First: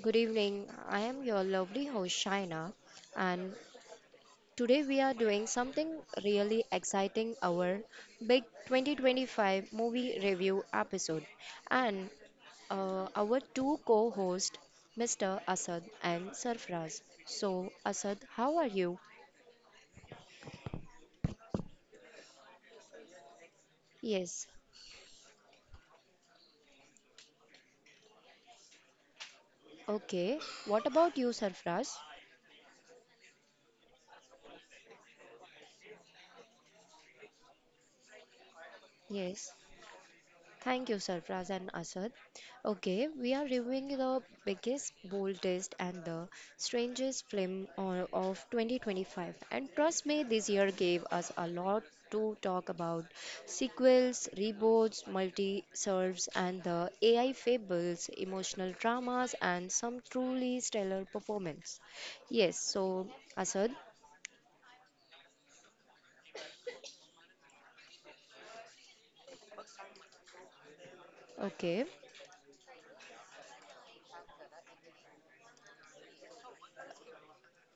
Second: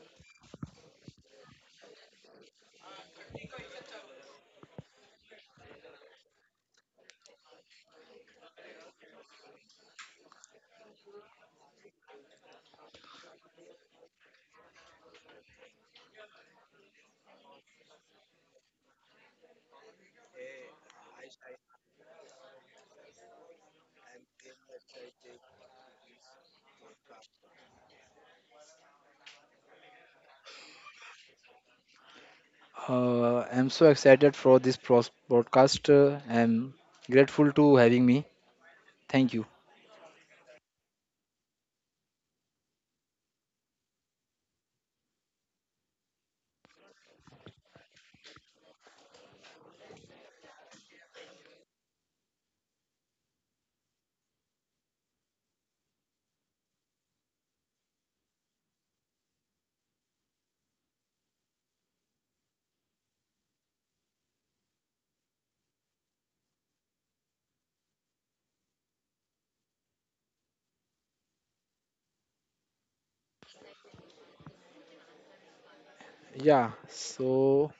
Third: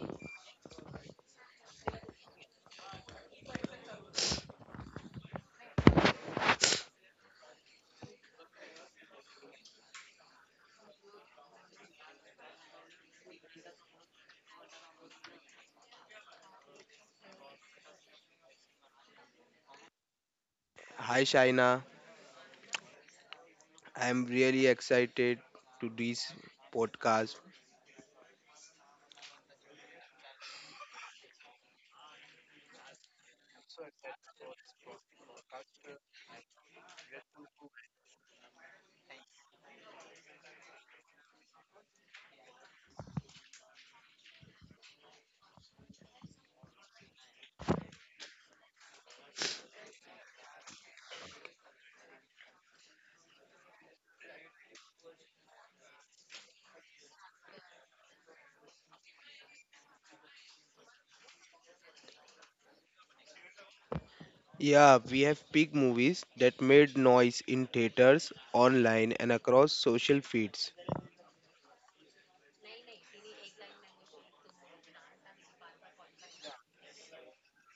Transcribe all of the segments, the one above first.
Good evening. I am your lovely host Shaina, and today we are doing something really exciting, our big 2025 movie review episode. And our two co-hosts Mr. Asad and Sarfraz. So Asad, how are you? Hi Shaina, I'm Yes. really excited to this podcast. Okay. What about you Sarfraz? I'm so excited for this broadcast. I'm grateful to having me. Thank you. Yes. Thank you, Sarfraz and Asad. Okay, we are reviewing the biggest, boldest, and the strangest film of 2025. And trust me, this year gave us a lot to talk about: sequels, reboots, multi serves, and the AI fables, emotional dramas, and some truly stellar performance. Yes, so Asad, Yeah, we have big movies that made noise in theaters, online, and across social feeds. okay, Yeah. So,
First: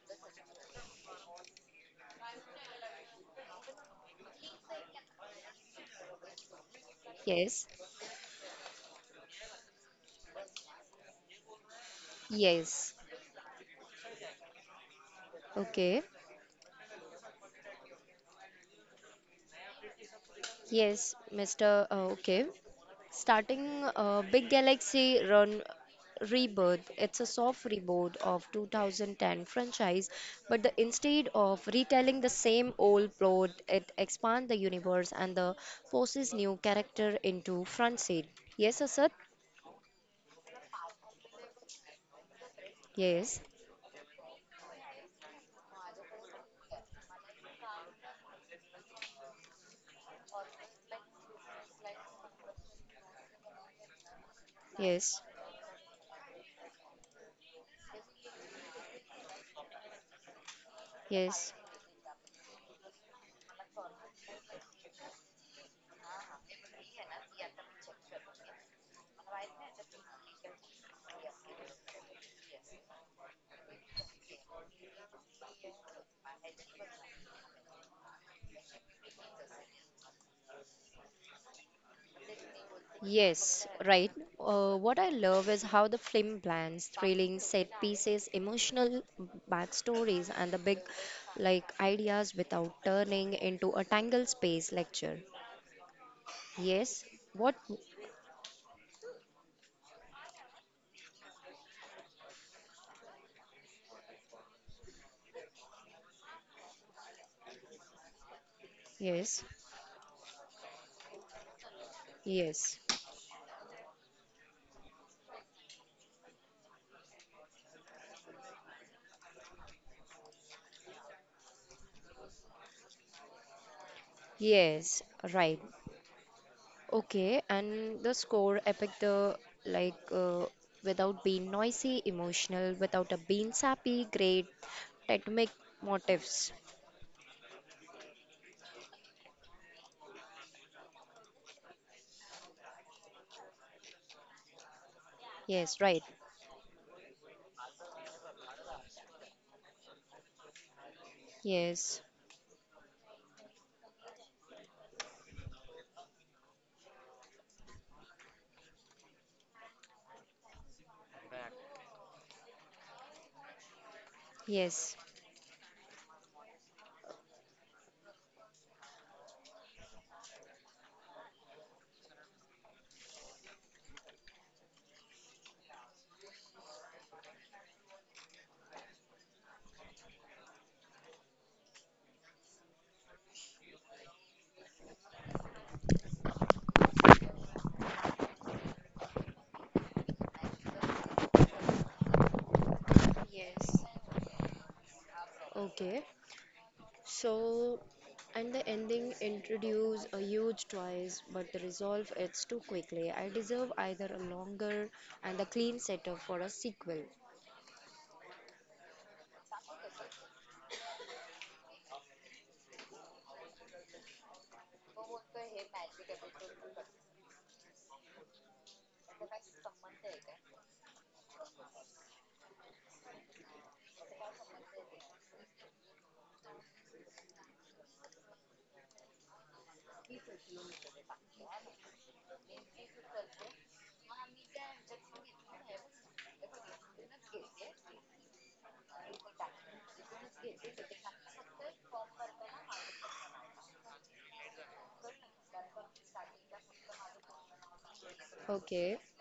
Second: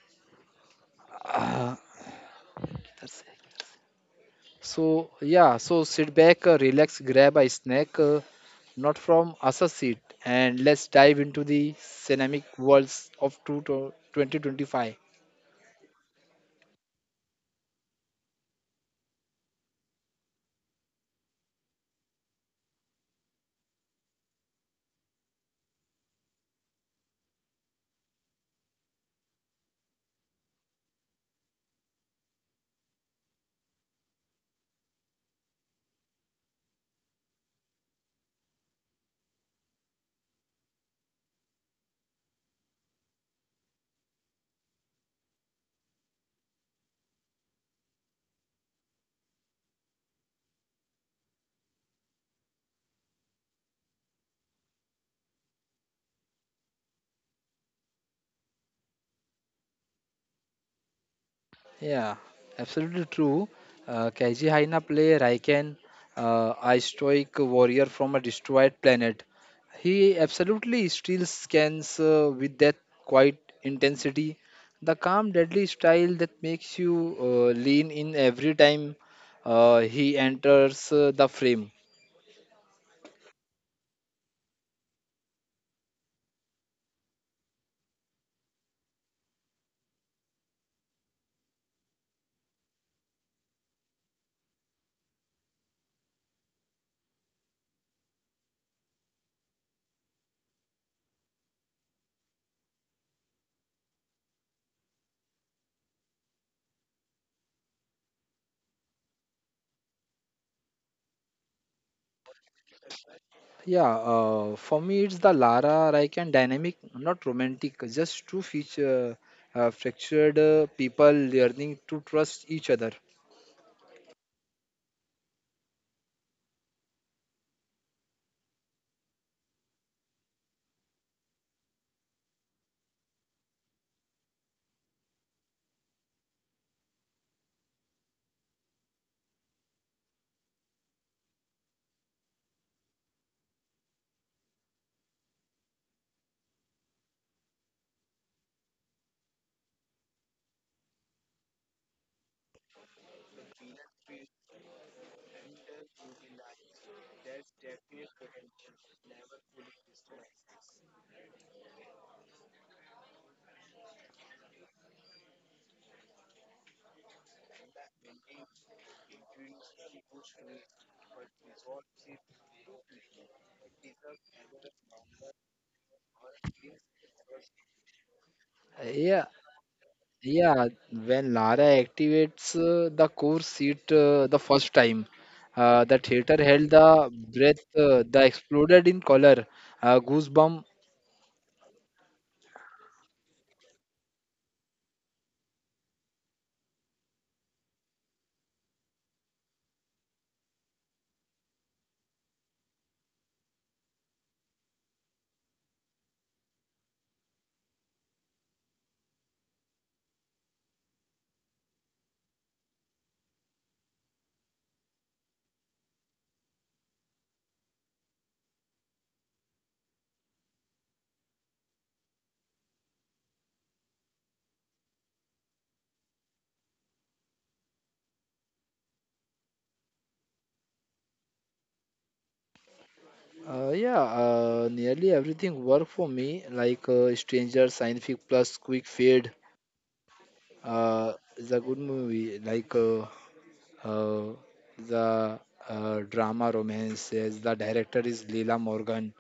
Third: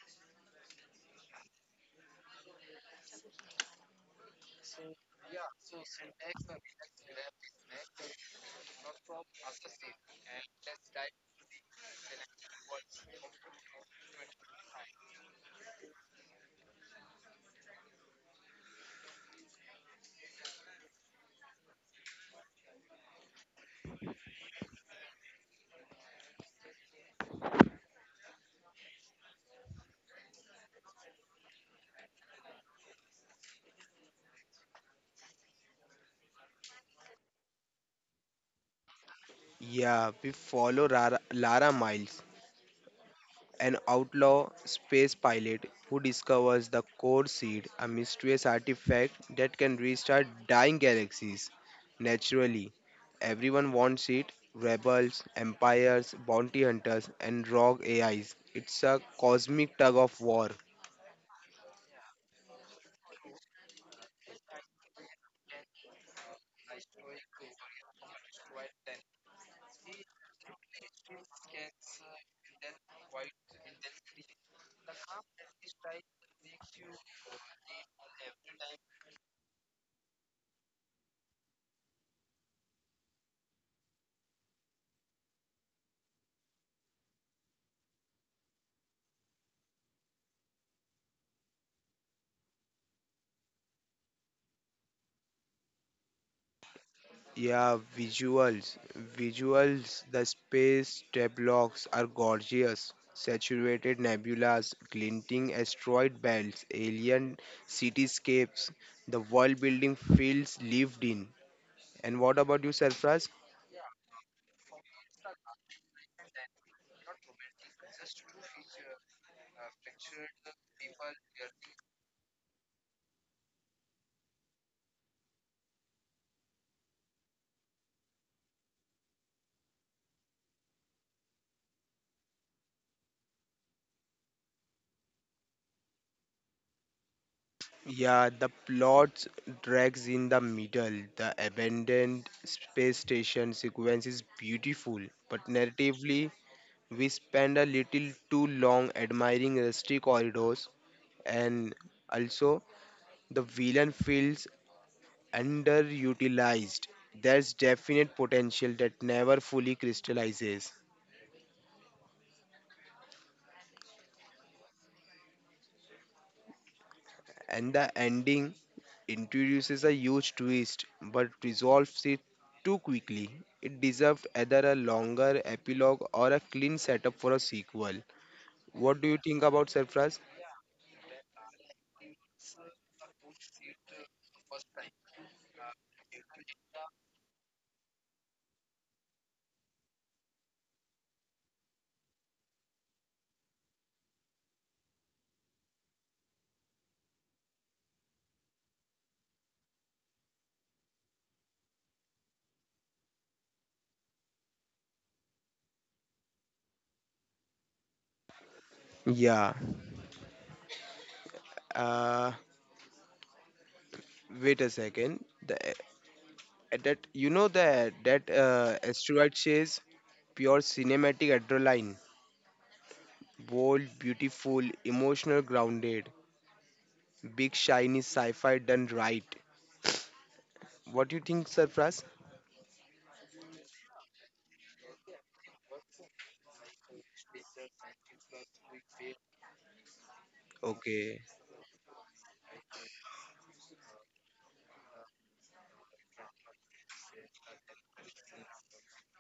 uh, that's so yeah. So sit back, relax, grab a yes, snack, not from us a seat, and let's dive into the cinematic yes, worlds of two to 2025. okay, yes, Mr. uh, okay. Starting Big Galaxy Run Rebirth, it's a soft reboot of 2010 franchise, but the, instead of retelling the same old plot, it expands the universe and the forces new character into front seat. Yes, Asad? Yeah, we follow Lara Miles, Yes, an outlaw space pilot who discovers the core seed, a mysterious artifact that can restart dying galaxies. Naturally, everyone wants it yes, rebels, empires, bounty hunters, and rogue AIs. It's a cosmic tug of war. yes. Yeah, absolutely true. Kaiji Haina play Raiken, a stoic warrior from a destroyed planet. He absolutely still scans with that quiet intensity, the calm, deadly style that makes you lean in every time he enters the frame. Yes, right. What I love is how the film blends thrilling set pieces, emotional backstories, and the big like ideas without turning into a tangled space lecture. Yes, what? Yeah, visuals. Visuals, the space tableaux are gorgeous. Saturated nebulas, glinting asteroid belts, alien cityscapes. The Yes, world building feels lived in. And what about you, yes, Sarfraz? Yeah, for me it's the Lara Raiken dynamic, not romantic, just two feature, fractured people learning to trust each other. yes, right. Okay, and the score epic the like uh, without being noisy, emotional, without a being sappy, great, rhythmic motifs. Yeah, the plot drags in the middle. The abandoned space station sequence is beautiful, but Yes, right. narratively, we spend a little too long admiring rusty corridors, and Yes, also the villain feels underutilized. There's definite potential that never fully crystallizes, yes. and the ending introduces a huge twist but resolves it too quickly. It deserved either a longer epilogue or a clean setup for a sequel. What do you Yeah, think about Surprise? yeah. When Lara activates the core seat the first time, the theater held the breath, the exploded in color, goosebump. Yes. Okay, so and the ending introduce a huge choice, but the resolve it's too quickly. I deserve either a longer and a clean setup for a sequel. Yeah. Uh, Wait a second. The, that you know that that asteroid chase, pure cinematic adrenaline. Bold, beautiful, emotional, grounded. Big, shiny sci fi done right. What do you think, Sarfraz? Yeah, nearly everything worked for me, like Stranger, Scientific Plus, Quick Fade. Okay. Is a good movie. Like Uh, the drama romance, the director is Leela Okay, Morgan,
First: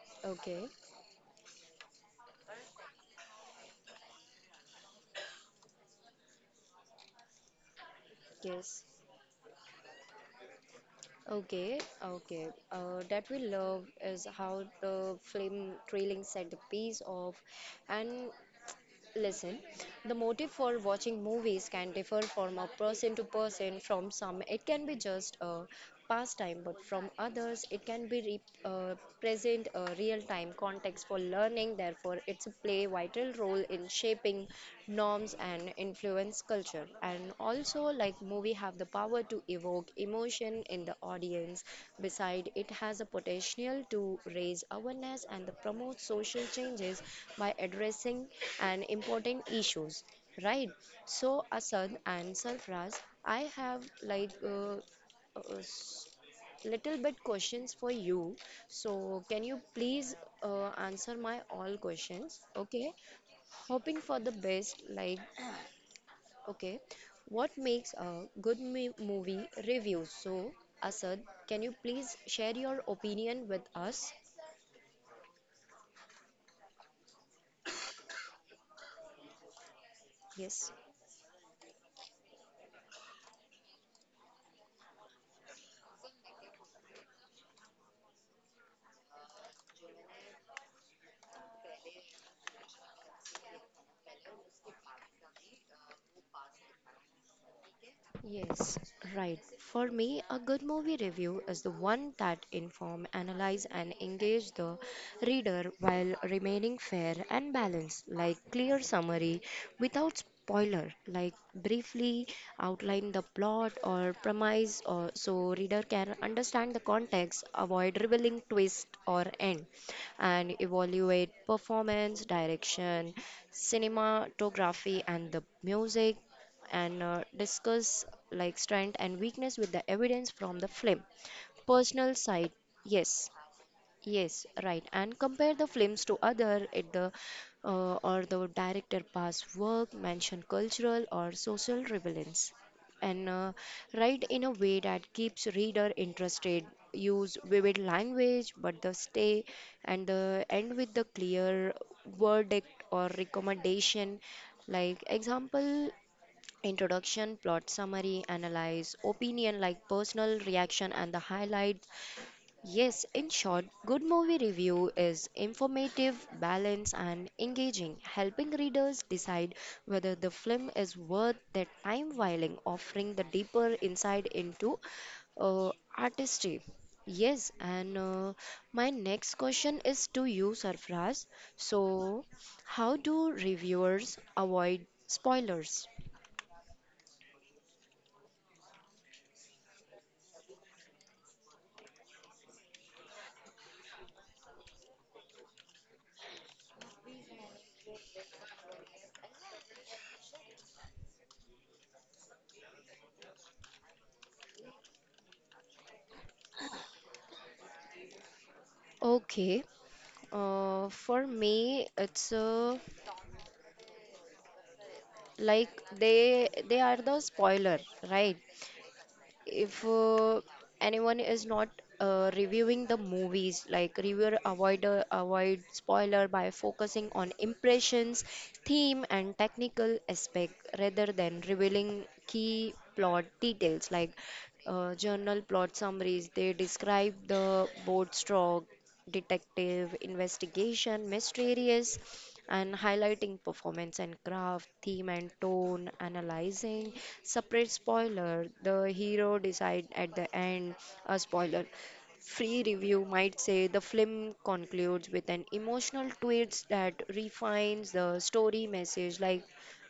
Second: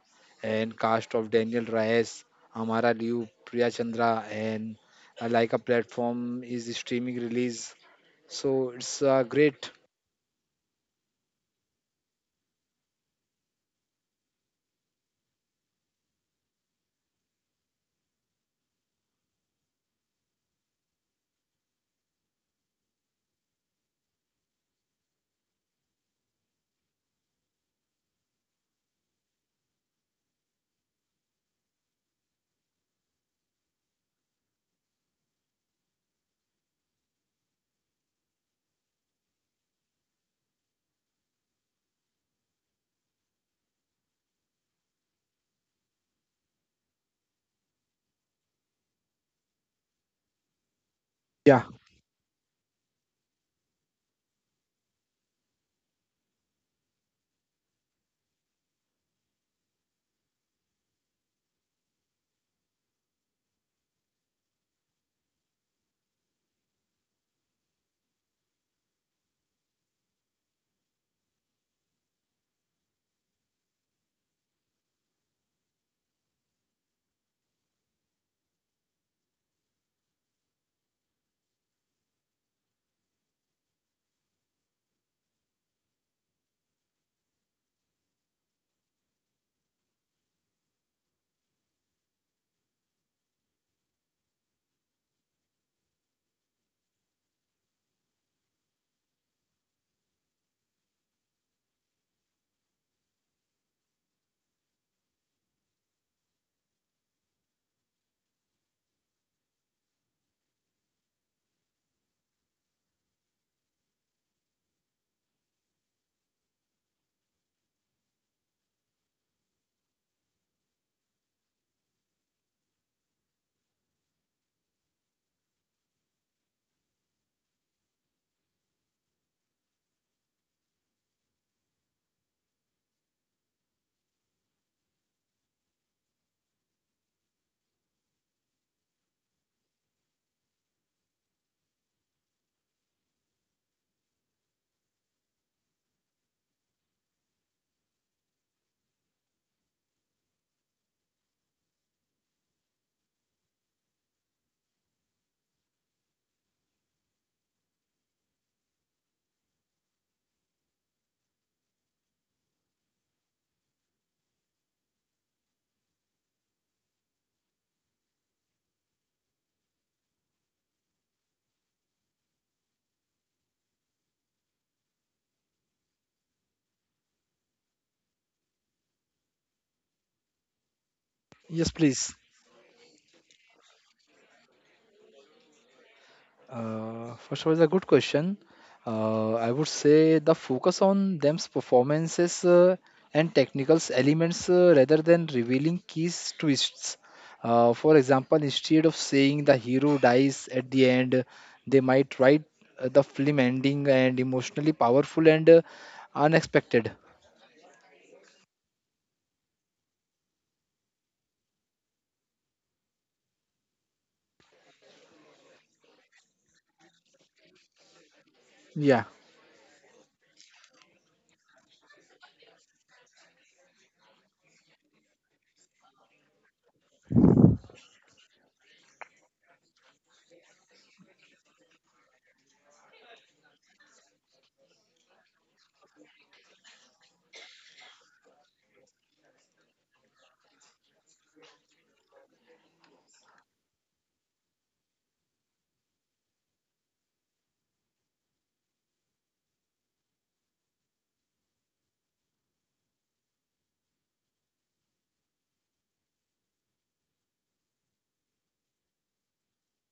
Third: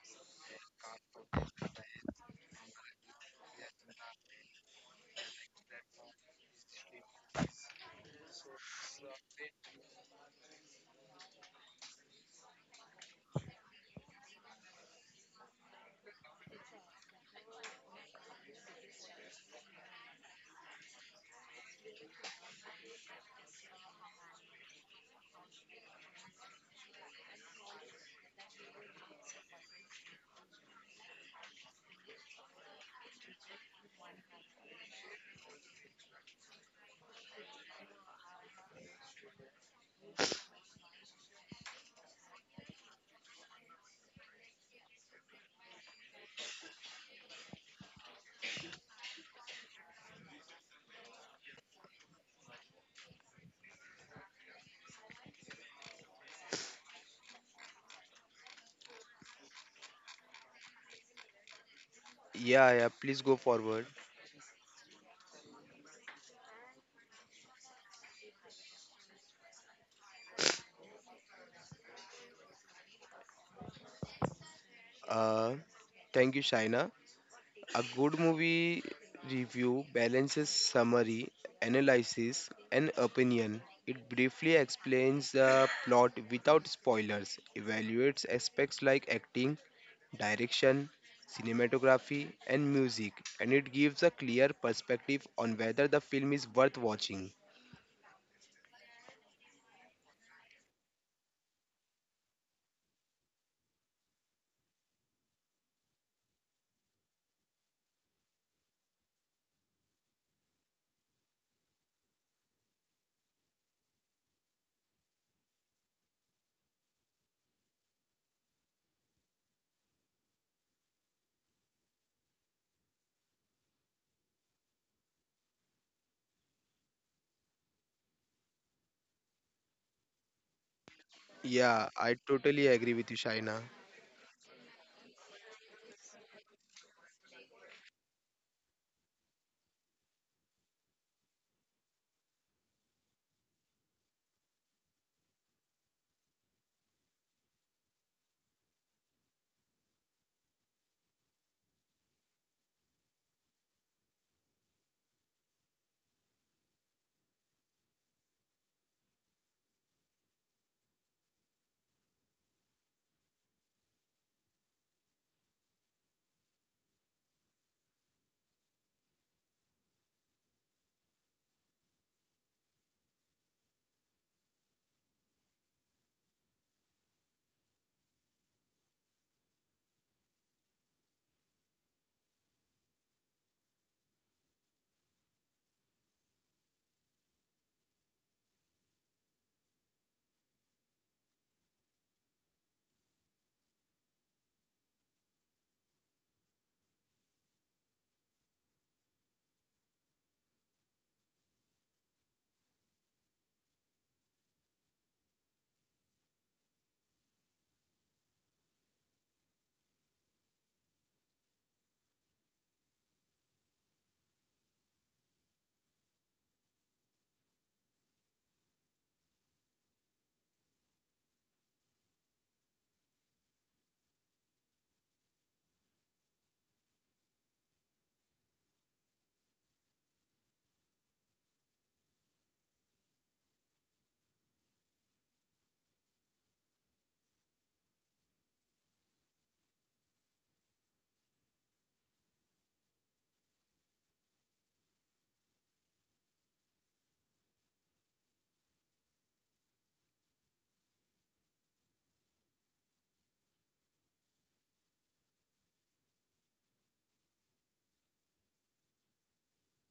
and okay, cast of Daniel Reyes, Amara Liu, Priya Chandra, and like a platform is streaming release. So yes, it's great. okay, okay. That we love is how the film trailing set the piece of, and listen, the motive for watching movies can differ from a person to person. From some, it can be just a pastime, but from others, it can be uh, present a real-time context for learning. Therefore, it's a play vital role in shaping norms and influence culture. And also, like, movie have the power to evoke emotion in the audience. Beside, it has a potential to raise awareness and the promote social changes by addressing an important issues, right? So Yeah. Asad and Sarfraz, I have uh, s- little bit questions for you. So can you please answer my all questions, Yeah, okay? yeah, please go forward. Hoping for the best, like, okay, what makes a good movie review? So, Asad, can you please share your opinion with us? Uh, Thank you, Shaina. A good movie review balances Yes. summary, analysis, and opinion. It briefly explains the plot without spoilers, evaluates aspects like acting, direction, cinematography, and music, and it gives a clear perspective on whether the film is worth watching. Yes, right. For me, a good movie review is the one that inform, analyze and engage the reader while remaining fair and balanced, like clear summary without spoiler, like briefly outline the plot or premise or so reader can understand the context, avoid revealing twist or end, and evaluate performance, direction, cinematography and the music, and discuss like strength and weakness with the evidence from the film. Yeah, Personal I side, totally agree with you, yes, Shaina. yes, right, and compare the films to other at the or the director past work, mention cultural or social relevance, and write in a way that keeps reader interested. Use vivid language, but the stay and the end with the clear verdict or recommendation, like example: introduction, plot summary, analyze, opinion like personal reaction, and the highlights. Yes, in short, good movie review is informative, balanced, and engaging, helping readers decide whether the film is worth their time while offering the deeper insight into uh, artistry. Yes, and my next question is to you, Sarfraz. Yes, please. So, how do reviewers avoid spoilers? First of all, it's a good question. I would say the focus on them's performances and technical elements rather than revealing keys twists. For example, instead of saying the hero dies at the end, they might write the film ending and emotionally powerful and unexpected. Okay, for me, it's like they are the spoiler, right? Yeah, If anyone is not reviewing the movies, like reviewer avoid spoiler by focusing on impressions, theme, and technical aspect rather than revealing key plot details, like journal plot summaries. They describe the board stroke detective investigation mysterious and highlighting performance and craft, theme and tone, analyzing separate spoiler, the hero decide at the end, a spoiler. Free review might say the film concludes with an emotional twist that refines the story message, like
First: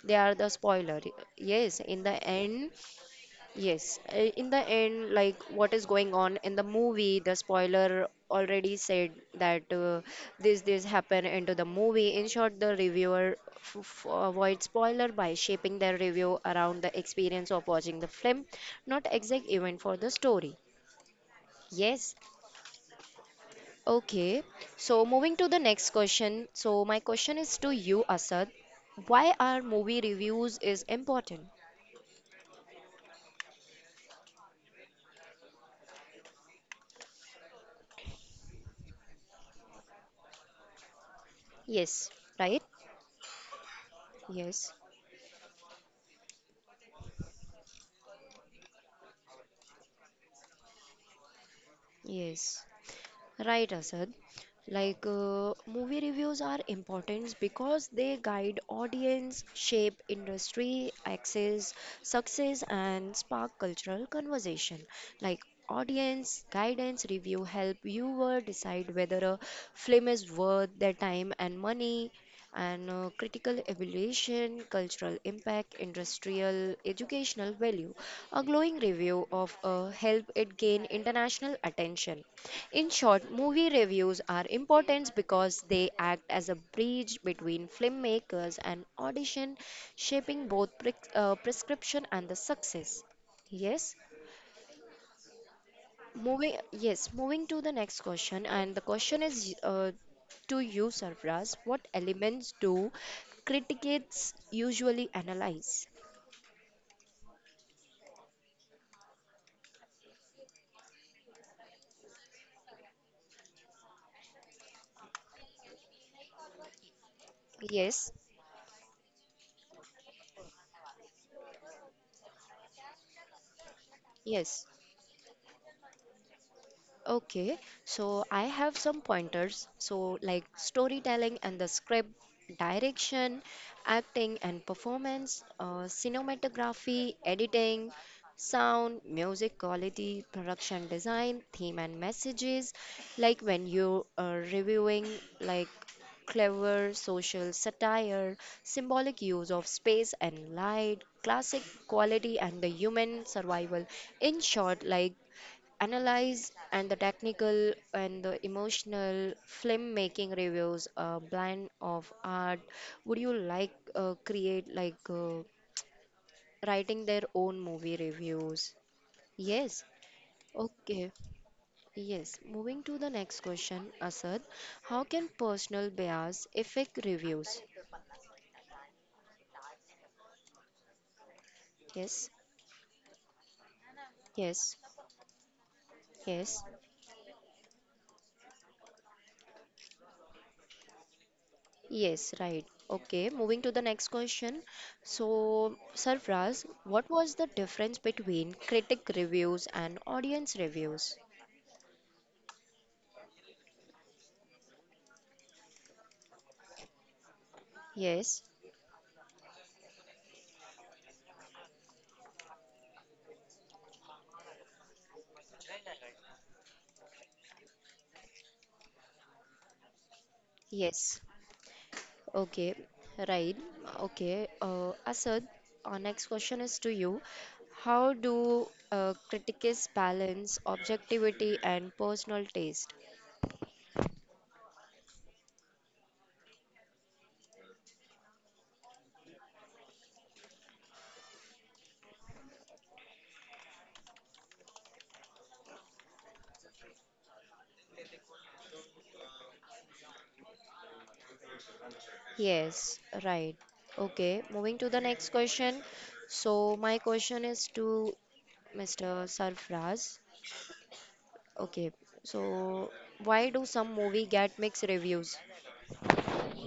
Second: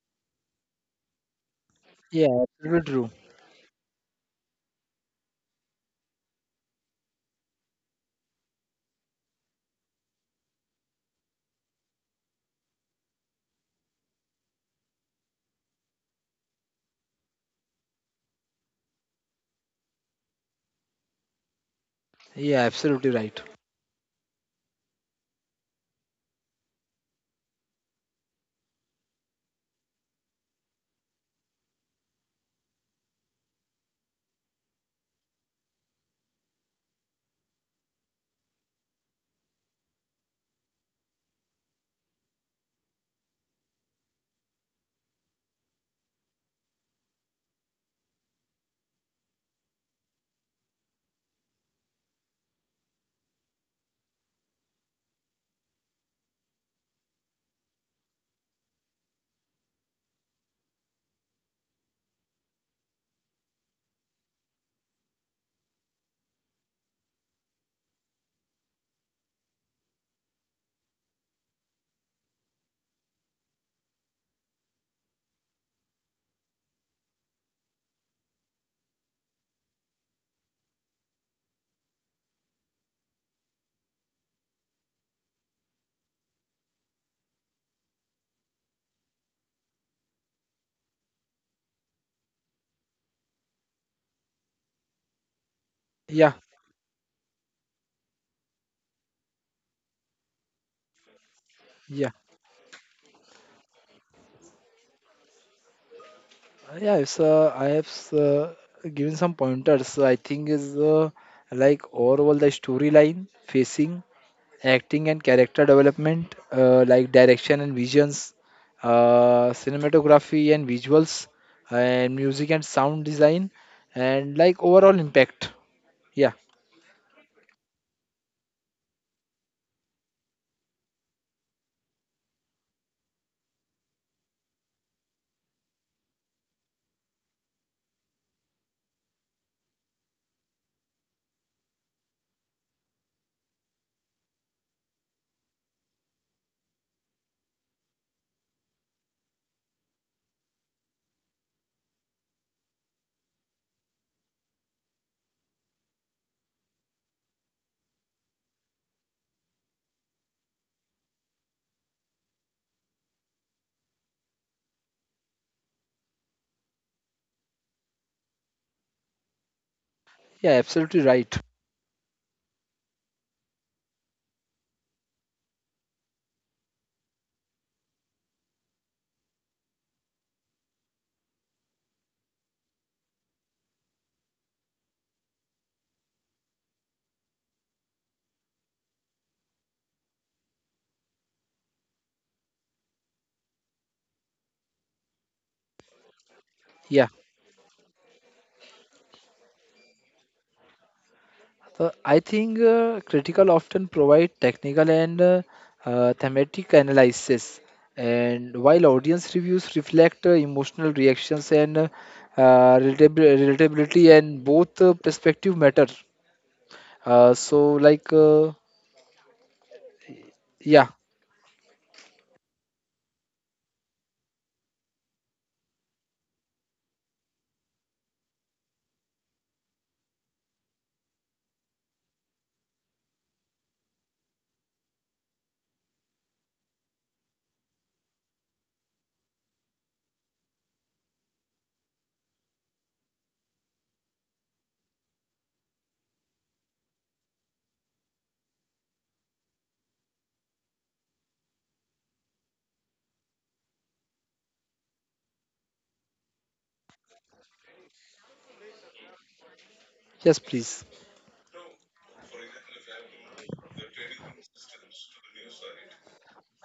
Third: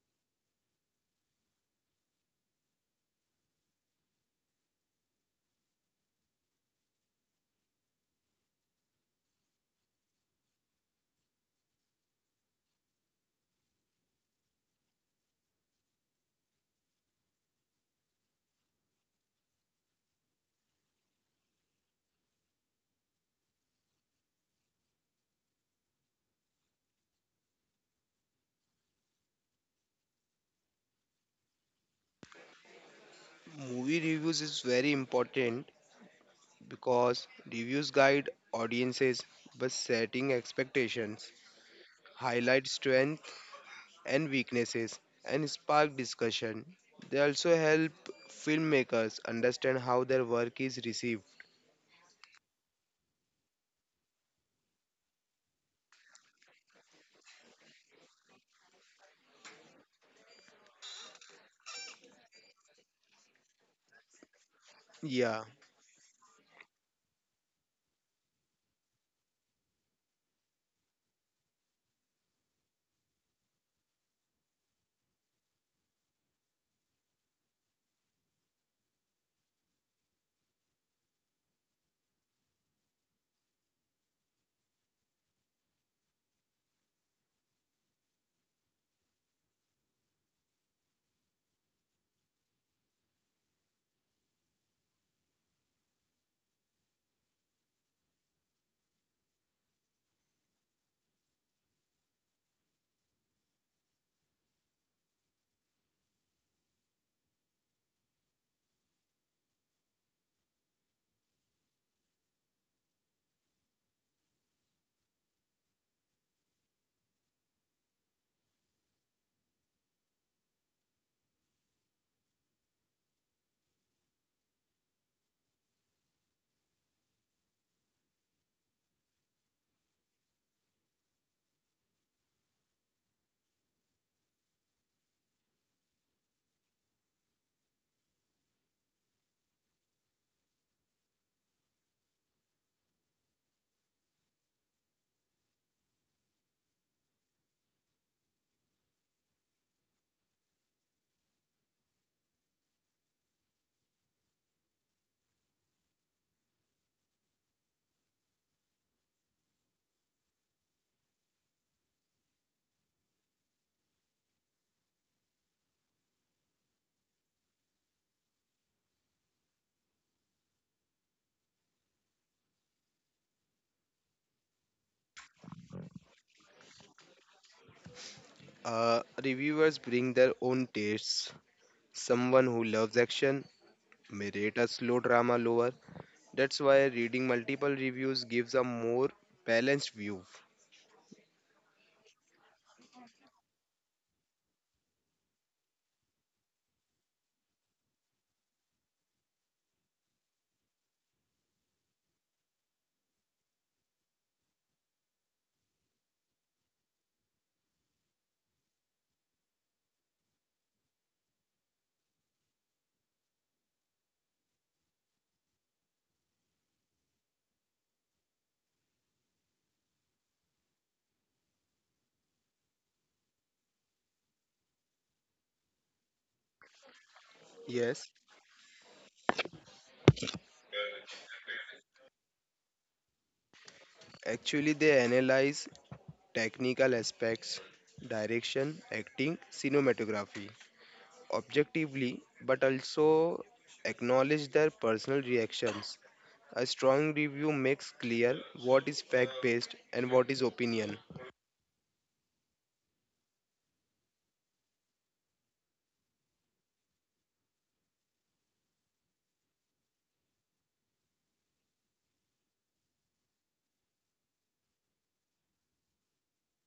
they are the spoiler. Yes, in the yeah, end, absolutely true. yes, in the end, like what is going on in the movie, the spoiler already said that this happened into the movie. In short, the reviewer f f avoid spoiler by shaping their review around the experience of watching the film, not exact event for the story. Yes, Yeah, absolutely right. okay. So moving to the next question. So my question is to you, Asad. Why are movie reviews is important? Movie reviews is very important because reviews guide audiences by setting expectations, Yes, right? highlight strengths and Yes, weaknesses, and spark discussion. They also help filmmakers understand how their work is received. yes. Right, Asad. Like movie reviews are important because they guide audience, shape industry, access, success, and spark cultural conversation. Like Yeah, audience guidance review help viewer decide whether a film is worth their time and money. And critical evaluation, cultural impact, industrial, educational value. A glowing review of help it gain international attention. In short, movie reviews are important because they act as a bridge between filmmakers and audition, shaping both prescription and the success. Yes, Yeah, moving, yes, moving to the next question, and the question is to you, Sarfraz. What yeah. elements do critics usually analyze? I have given some pointers. I think is like overall the storyline, facing, acting, and character development, like direction and Yes, visions, cinematography and visuals, and music and sound design, and like yes. overall impact. Yeah, Okay, so I have some pointers. So, like storytelling and the script, direction, acting and performance, cinematography, editing, sound, music quality, production design, theme and messages. Like when you are reviewing, like clever social satire, symbolic use of space and light, classic quality, and the human survival. In short, like analyze and the technical and the emotional filmmaking reviews a blend of art. Would you create writing their own movie reviews? Yes, yeah, absolutely okay. right. Yes, moving to the next question, Asad. How can personal bias affect reviews? Reviewers bring their own tastes. Yes, Someone who loves action may rate a yes, slow drama lower. That's yes. why reading multiple reviews gives a more balanced view. Yes, right. Okay, moving to the next question. So, Sarfraz, Yeah. what was the difference between critic reviews and audience reviews? So I think critical often provide technical and thematic analysis, Yes, and while audience reviews reflect emotional reactions and relatability, and both perspective matter. Uh, so, like, uh, yeah, yes. Okay, right. Okay, Asad, our next question is to you. Yes, How do critics balance objectivity and personal taste? actually, they analyze technical aspects, direction, acting, cinematography objectively, but also acknowledge their personal reactions. A strong review makes clear what is fact based and what is opinion. Yes, right. Okay, moving to the next question. So, my question is to Mr. Sarfraz. yes, please. Okay, so why do some movie get mixed reviews?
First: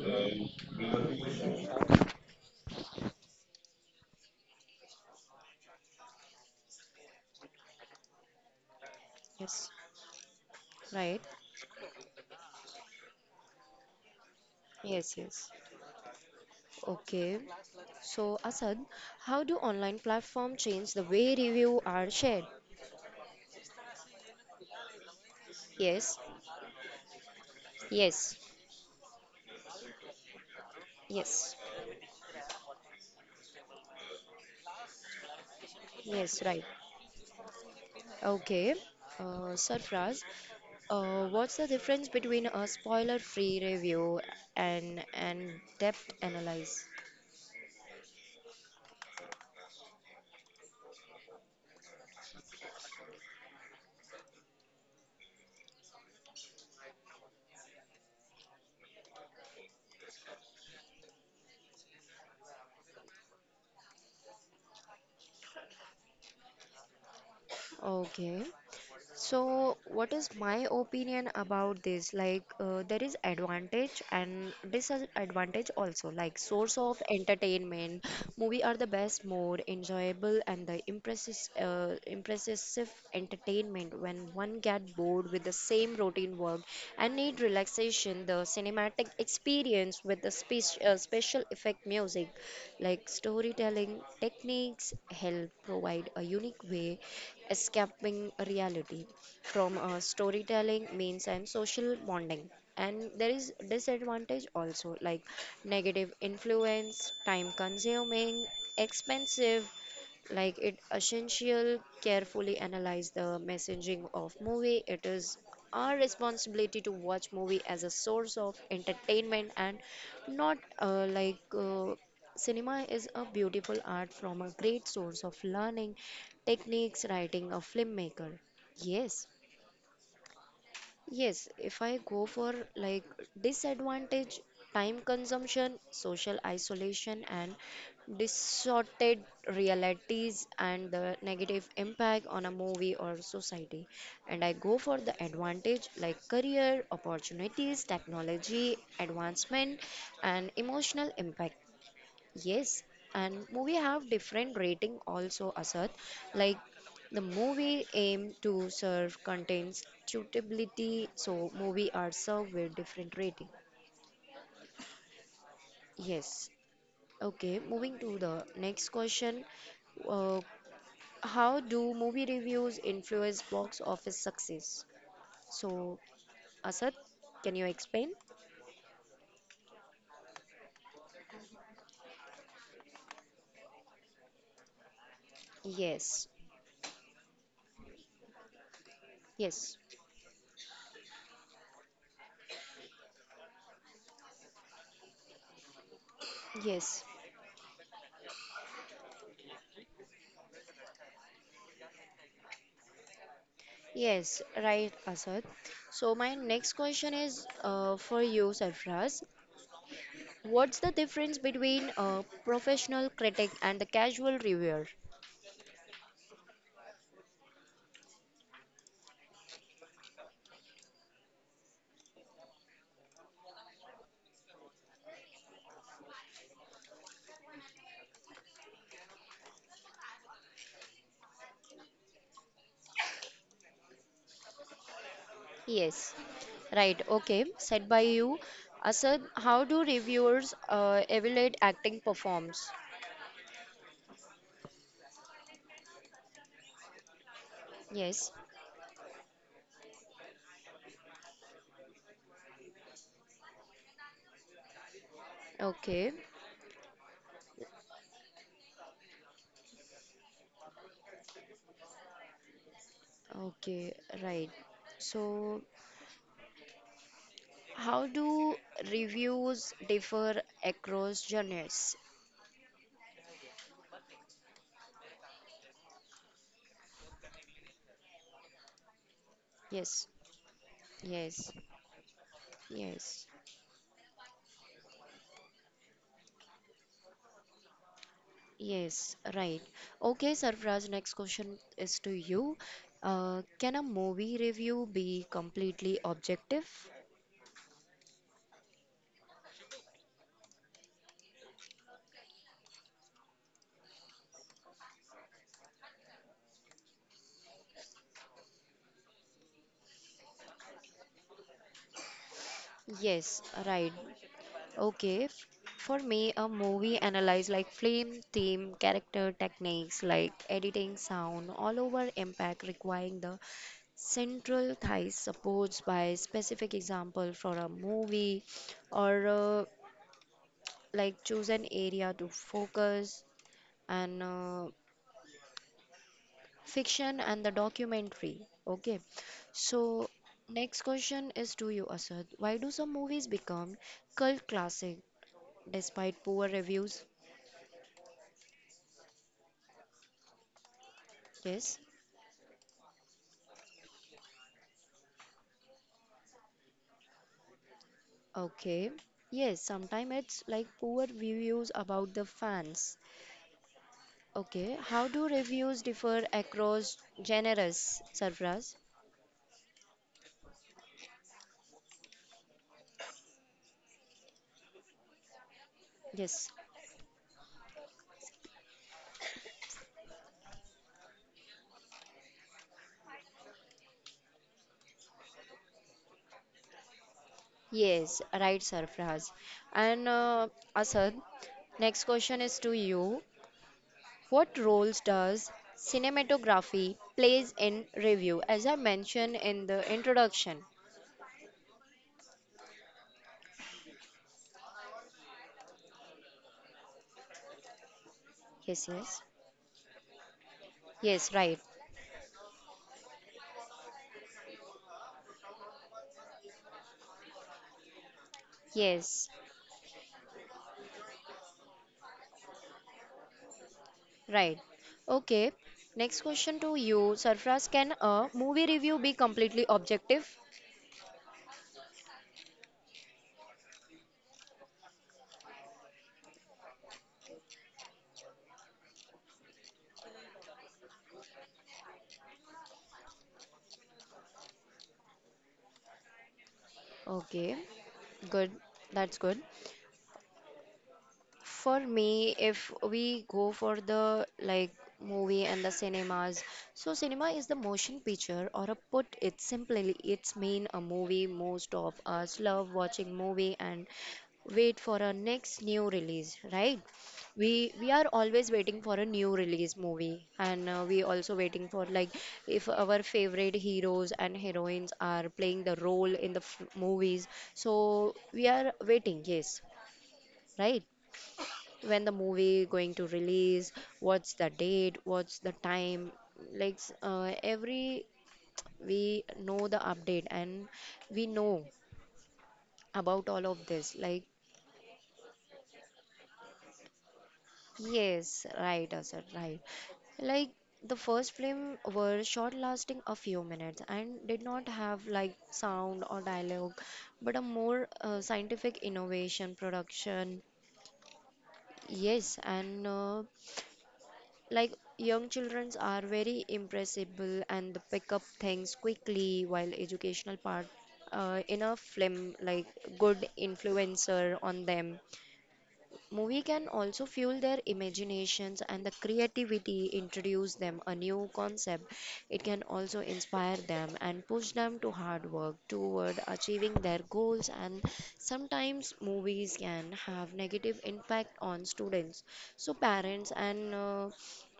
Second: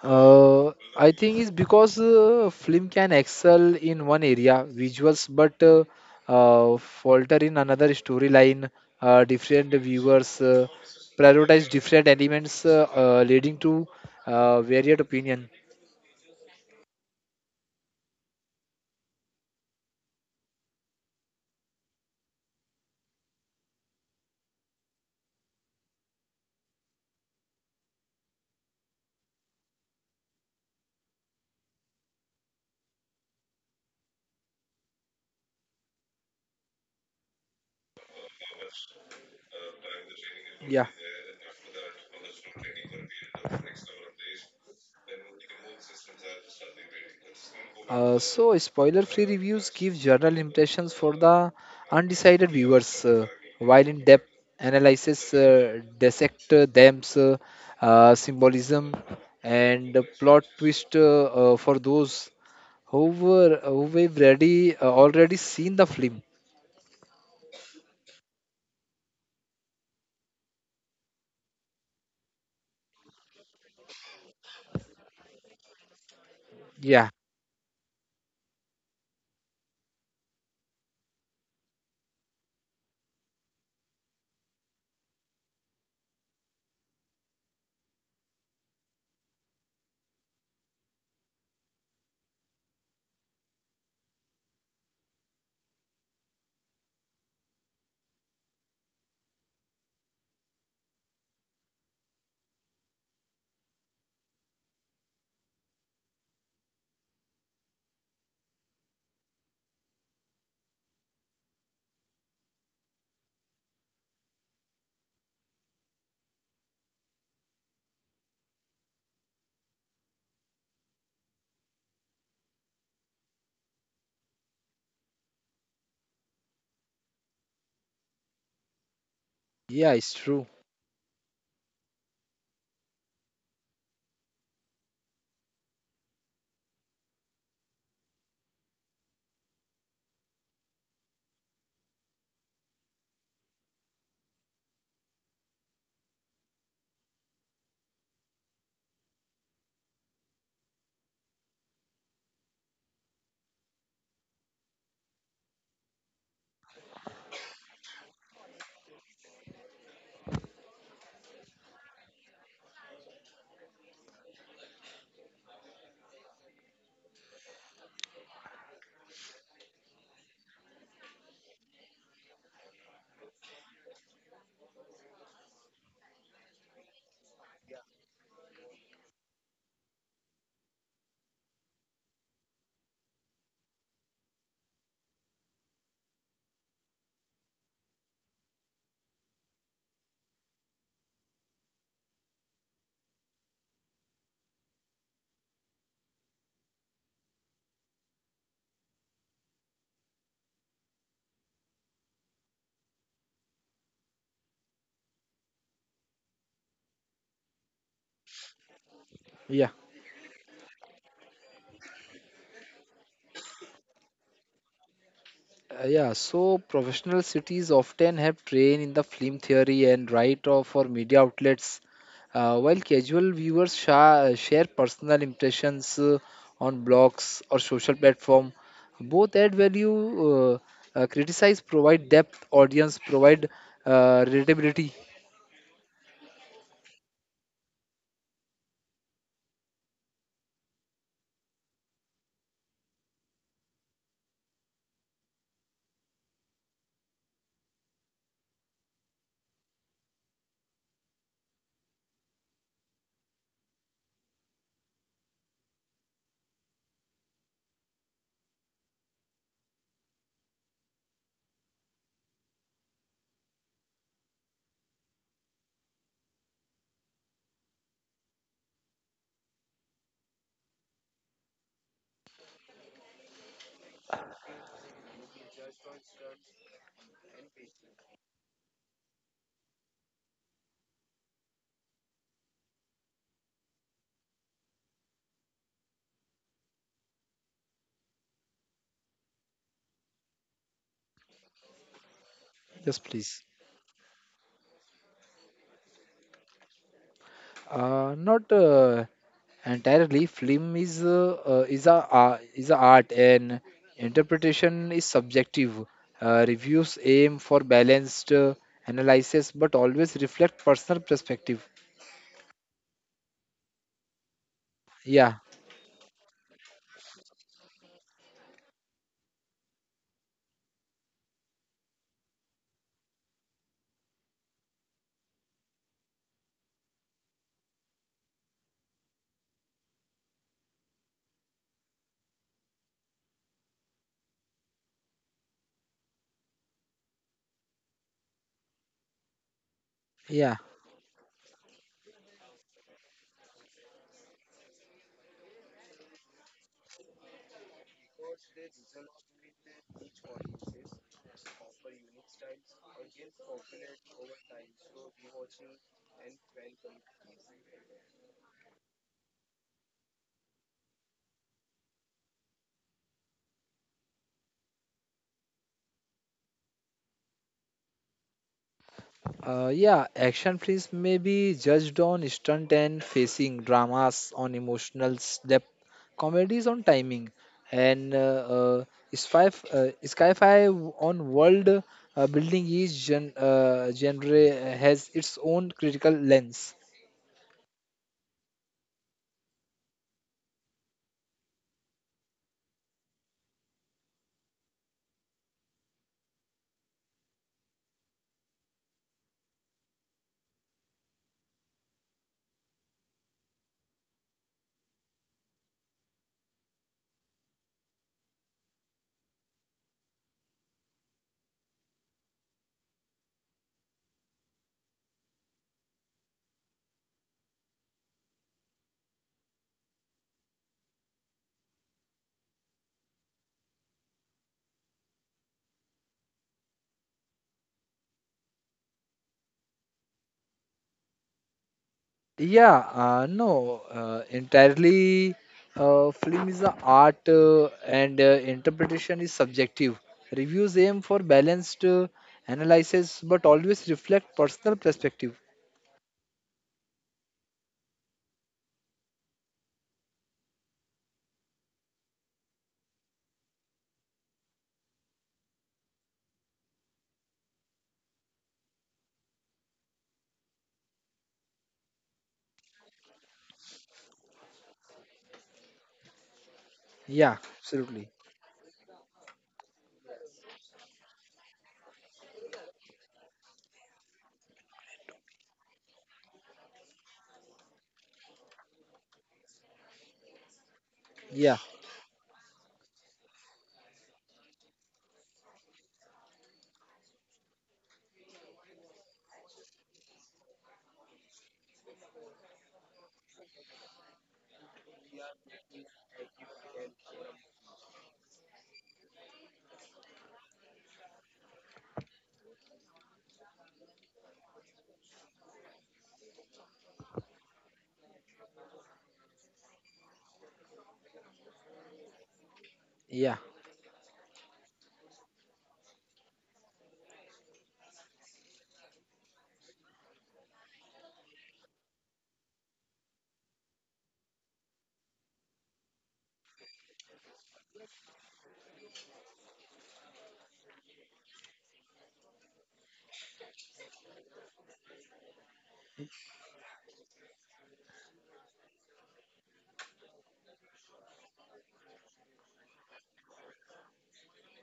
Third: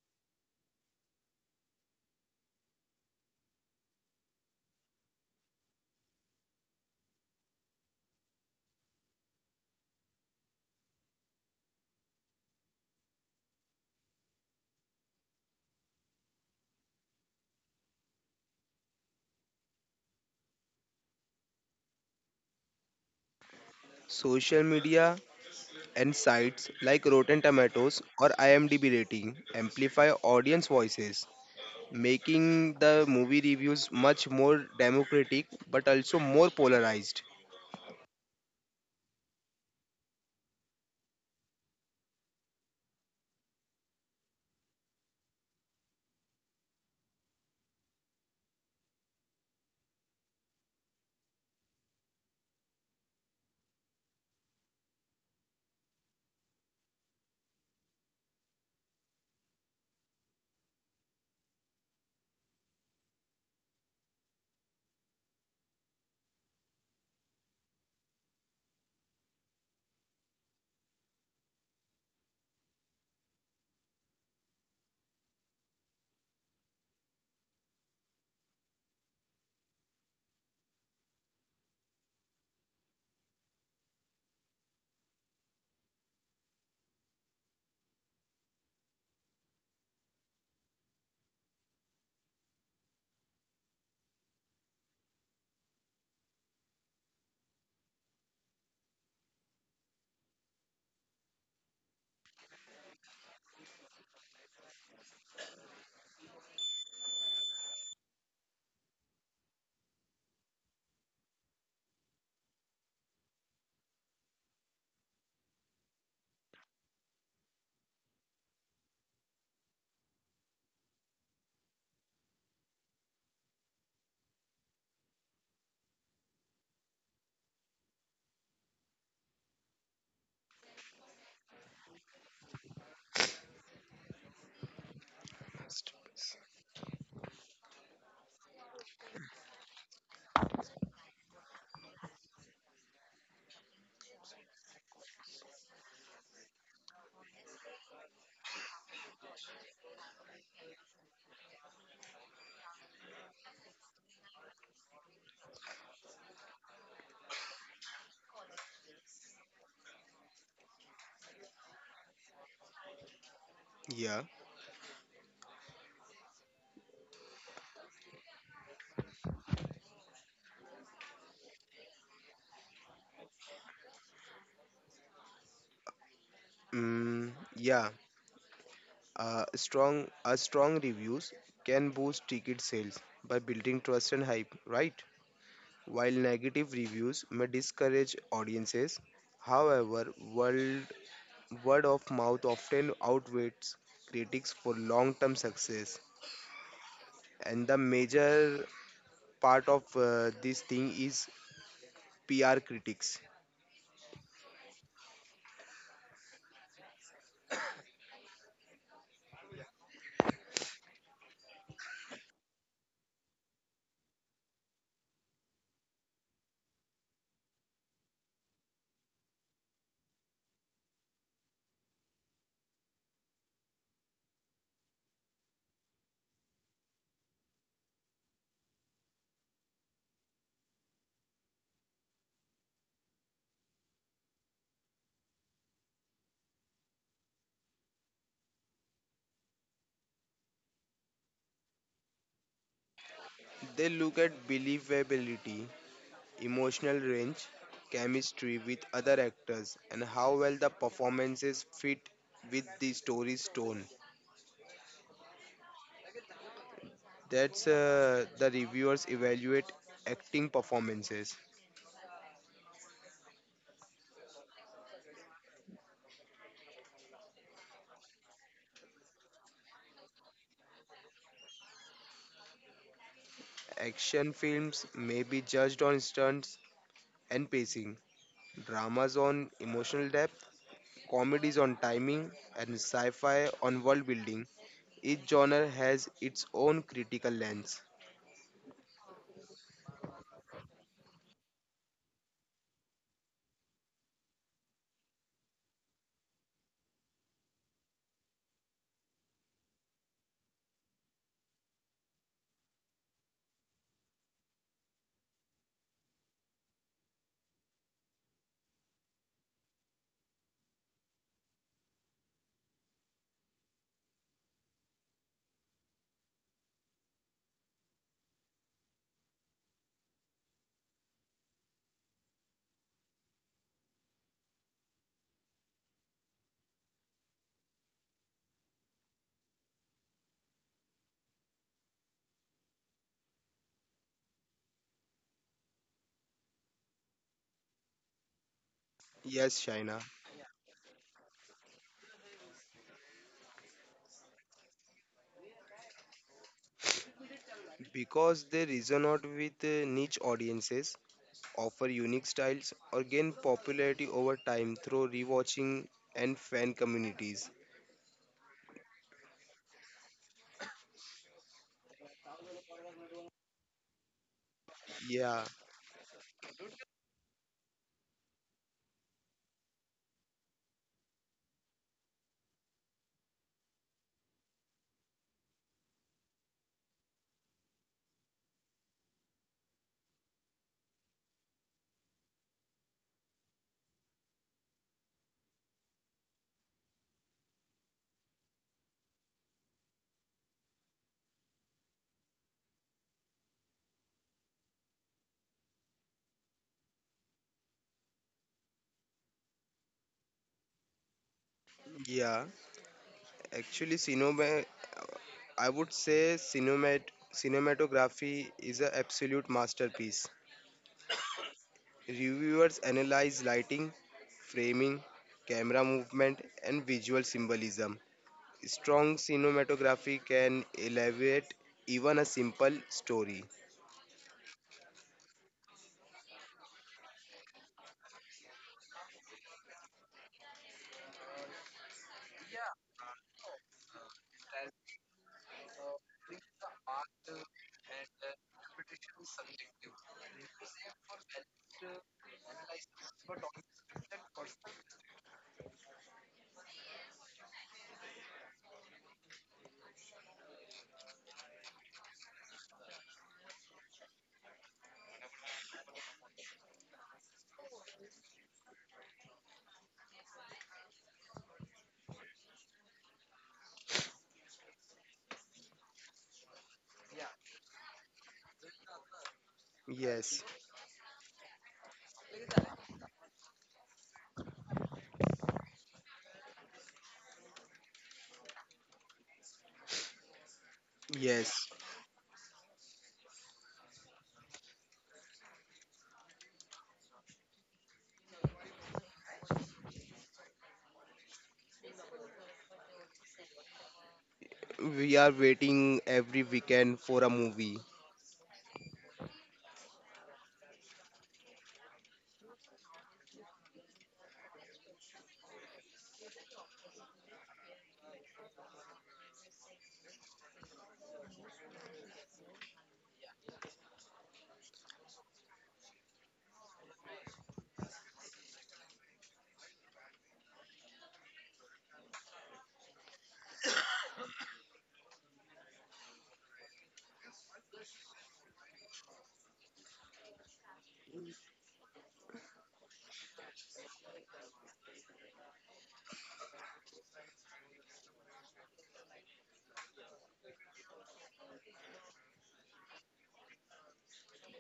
Uh, I think it's because film can excel in one area, visuals, but falter in another storyline. Yes, Different viewers right? prioritize different elements, leading to varied Yes, opinion. yes. Okay, so Asad, how do online platform change the way review are shared? Social media and Yes, sites like Rotten Tomatoes or yes, IMDb rating amplify audience voices, yes, making the movie reviews much more democratic but also yes, more right. polarized. Okay, Sarfraz, Yeah. What's the difference between a spoiler-free review and an depth analyze? Spoiler-free reviews give general impressions for the undecided viewers, while in-depth analysis dissect symbolism, and plot twist for those who have already already seen the film. Okay, so what is my opinion about this? Like, there is advantage and disadvantage also. Like, source of Yeah, entertainment, movie are the best, more enjoyable, and the impressive entertainment. When one get bored with the same routine work and need relaxation, the cinematic experience with the special effect music, like storytelling techniques, help provide a unique way escaping reality from storytelling means and social bonding. And there is disadvantage also, like negative influence, time consuming, expensive, like it essential carefully analyze the messaging of movie. It is our responsibility to watch movie as a source of entertainment and not like cinema is a beautiful art from a great source of learning techniques writing a filmmaker. Yes, yeah, it's true. yes, if I go for like disadvantage, time consumption, social isolation, and distorted realities and the negative impact on a movie or society. And I go for the advantage like career, opportunities, technology, advancement, and emotional impact. Yes, and movie have different rating also, Asad. Like the movie aim to serve contains suitability, so movie are served with different rating. Yeah, Yes. Okay, moving to the next question. Uh, how do movie reviews influence box office success? So, Asad, mm, can you yeah. explain? Strong reviews can boost ticket sales by building trust and hype, right? While Yes. negative reviews may discourage audiences, Yes. however, world word of mouth often outweighs critics for long-term success. Yes. And the major part of this thing is pr critics. Yes, right, Asad. So my next question is for you, Sarfraz. Yeah. What's the difference between a professional critic and the casual reviewer? Yeah, so professional cities often have trained in the film theory and write of for media outlets, while casual viewers share personal impressions on blogs or social platform. Both add value, uh, criticize, provide depth, audience provide relatability. Yes, right. Okay, said by you, Asad. How do reviewers evaluate acting performs? They look at believability, emotional range, Yes. chemistry with other actors, and how well the performances fit with the story's tone. Okay. That's uh, the reviewers evaluate acting performances. Okay. Right. So how do reviews differ across genres? Action films may be judged on stunts and pacing, dramas on Yes. emotional depth, Yes. comedies on timing, and Yes. sci-fi on world building. Each genre has its own critical lens. Yes, right. Okay, Sarfraz, next question is to you. Yes, please. Can a movie review be completely objective? Not entirely. Film is a art and interpretation is subjective. Uh, reviews aim for balanced analysis but always reflect personal perspective. Yes, right. Okay. yeah For me, a movie analyze like film, theme, character, techniques like editing, sound, all over impact requiring the central thighs supports by specific example for a movie or like choose an area to focus and fiction and the documentary. Okay, Yes, Shaina, so yeah next question is to you, Asad. Why do some movies become cult classic despite poor reviews? because they resonate with niche audiences, Yes, offer unique styles, or gain popularity over time through rewatching and fan communities. okay. Yes, sometimes it's like poor reviews about the fans. Okay, how do Yeah, reviews differ across genres, Sarfraz? Yeah, action films may be judged on stunt and facing, dramas on emotional depth, Yes, comedies on timing, and spy, sci-fi on world building. Each genre has its own critical lens. yes, right, Sarfraz. And Asad, next question is to you. What roles does cinematography plays in review? As I mentioned in the introduction. yeah. Actually, cinema, I would say cinematography is Yes, an yes. absolute masterpiece. Yes, right. Reviewers analyze lighting, framing, camera movement, and visual symbolism. Strong Yes, cinematography can elevate even a simple story. right. Okay. Next question to you, Sarfraz. Can a movie review be completely objective? Yeah, no, entirely. Film is a art and interpretation is subjective. Reviews aim for balanced analysis but always reflect personal perspective. Okay. Good. That's good. For me, if we go for the like movie and the cinemas, so cinema is the motion picture, or a put it simply, it's mean a movie. Most of us love watching movie and wait for a next new release, right? Yeah, We are absolutely. always waiting for a new release movie, Yes, and we also waiting for like if our favorite heroes and heroines are playing the role in the f movies, so we are waiting, yes, right? Yeah, yes. When the movie going to release, what's the date, what's the time, every we know the update and we know about all of this, like, We are waiting every weekend for a movie. yes, right, Asad, right. Like the first film were short lasting a few minutes and did not have like sound or dialogue, but a more scientific innovation production. Yes, and yeah, like young children are very impressible and they pick up things quickly, while educational part enough film like good influencer on them. Movie can also fuel their imaginations and the creativity, introduce them a new concept. It can also inspire them and push them to hard work toward achieving their goals. And sometimes movies can have negative impact on students. So parents and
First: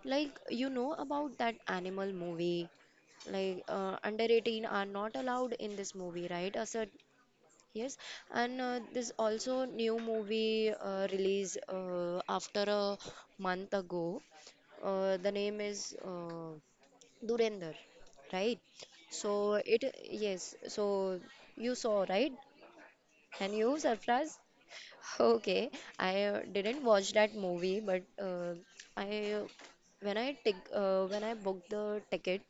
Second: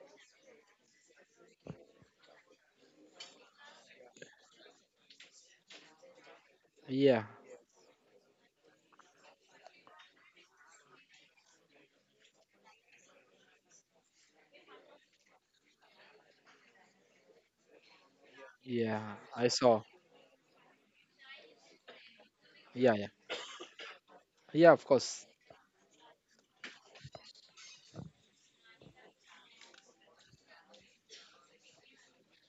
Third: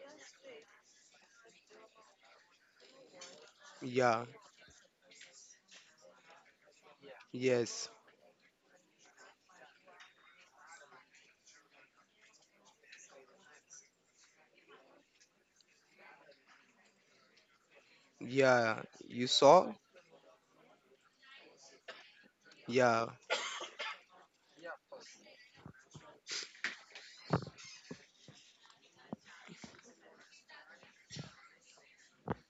like you know about that animal movie, under Yeah, 18 are not allowed in this movie, right, a certain. yeah, yes, Yes, and there's also new movie release after a month ago. The name is Durender, right? yeah. yeah. You I So saw? saw. it, yes. So you saw, right, Yeah, Yeah, yeah, and you surprised? yeah, of course. Okay, I didn't watch that movie, but I when I tick when I booked the ticket,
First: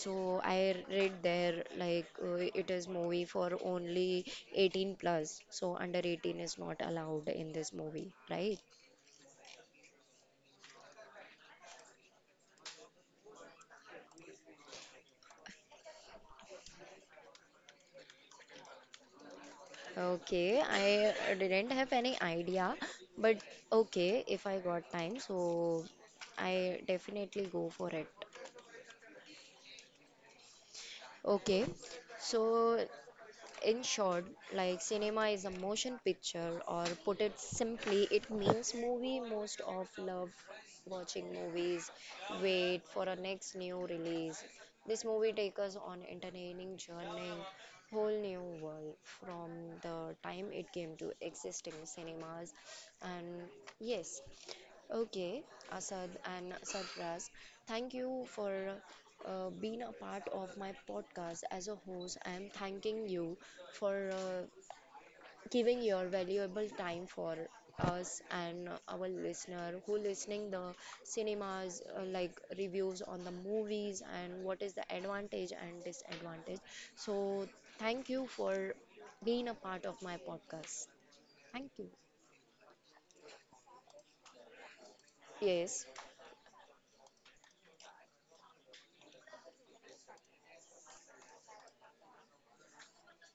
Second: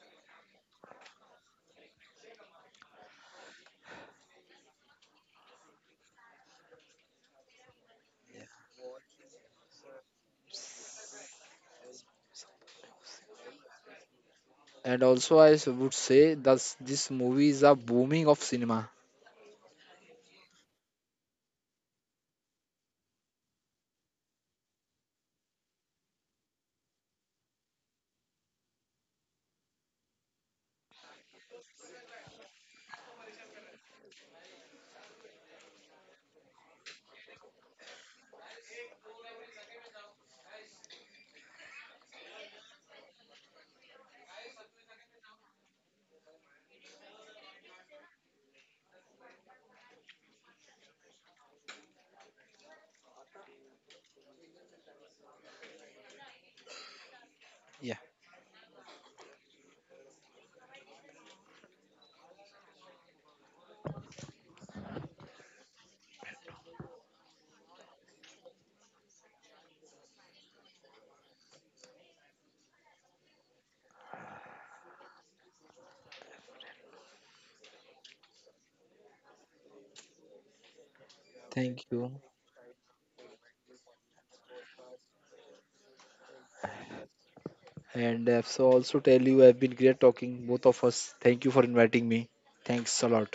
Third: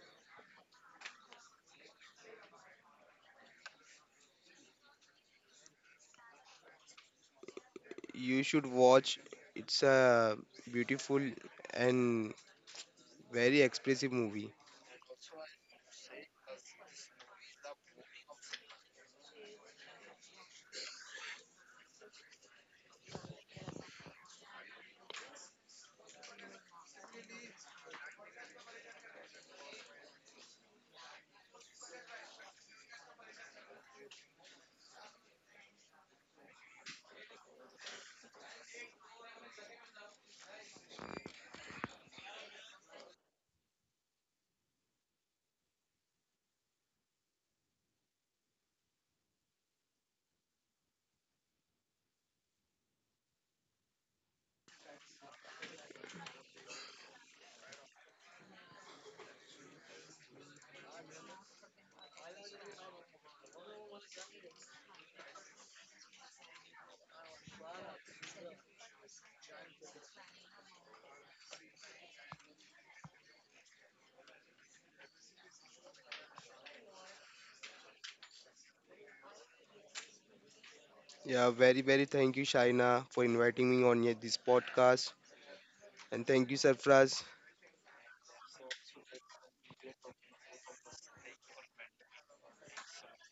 so I read there it is movie for only 18 plus, so under 18 is not allowed in this movie, you right? should watch. It's a beautiful and very expressive movie. And also, would say that this movie is a booming of cinema. Okay, I didn't have any idea, but okay, if I got time, so I definitely go for it. Okay, so in short, like cinema is a motion picture, or put it simply, it means movie. Most of love watching movies, wait for a next new release. This movie takes us on entertaining journey, whole new world from the time it came to existing cinemas, and yes, okay, Asad and Sarfraz, thank Yeah, you for being a part of my podcast as a host. I am thanking you for giving your valuable time for us and our listener who listening the cinemas like reviews on the movies and what is the advantage and disadvantage. So thank you for being a part of my podcast. Yeah, Thank very, thank you. very you. thank you, Shaina, for inviting me on your- this podcast. Yes. And thank you, Sarfraz. And so also tell you I've been great talking both of us. Thank you for inviting me. Thanks a lot.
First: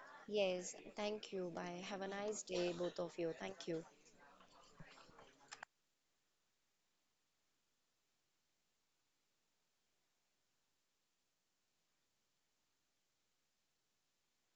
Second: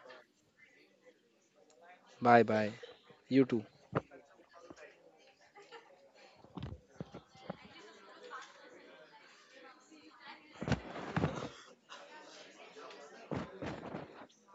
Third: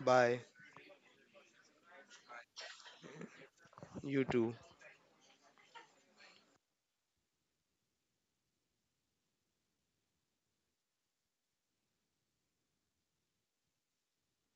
Bye. Yes, thank you. Bye. Have a nice Bye day, bye. both of you. You too. Thank you. You too.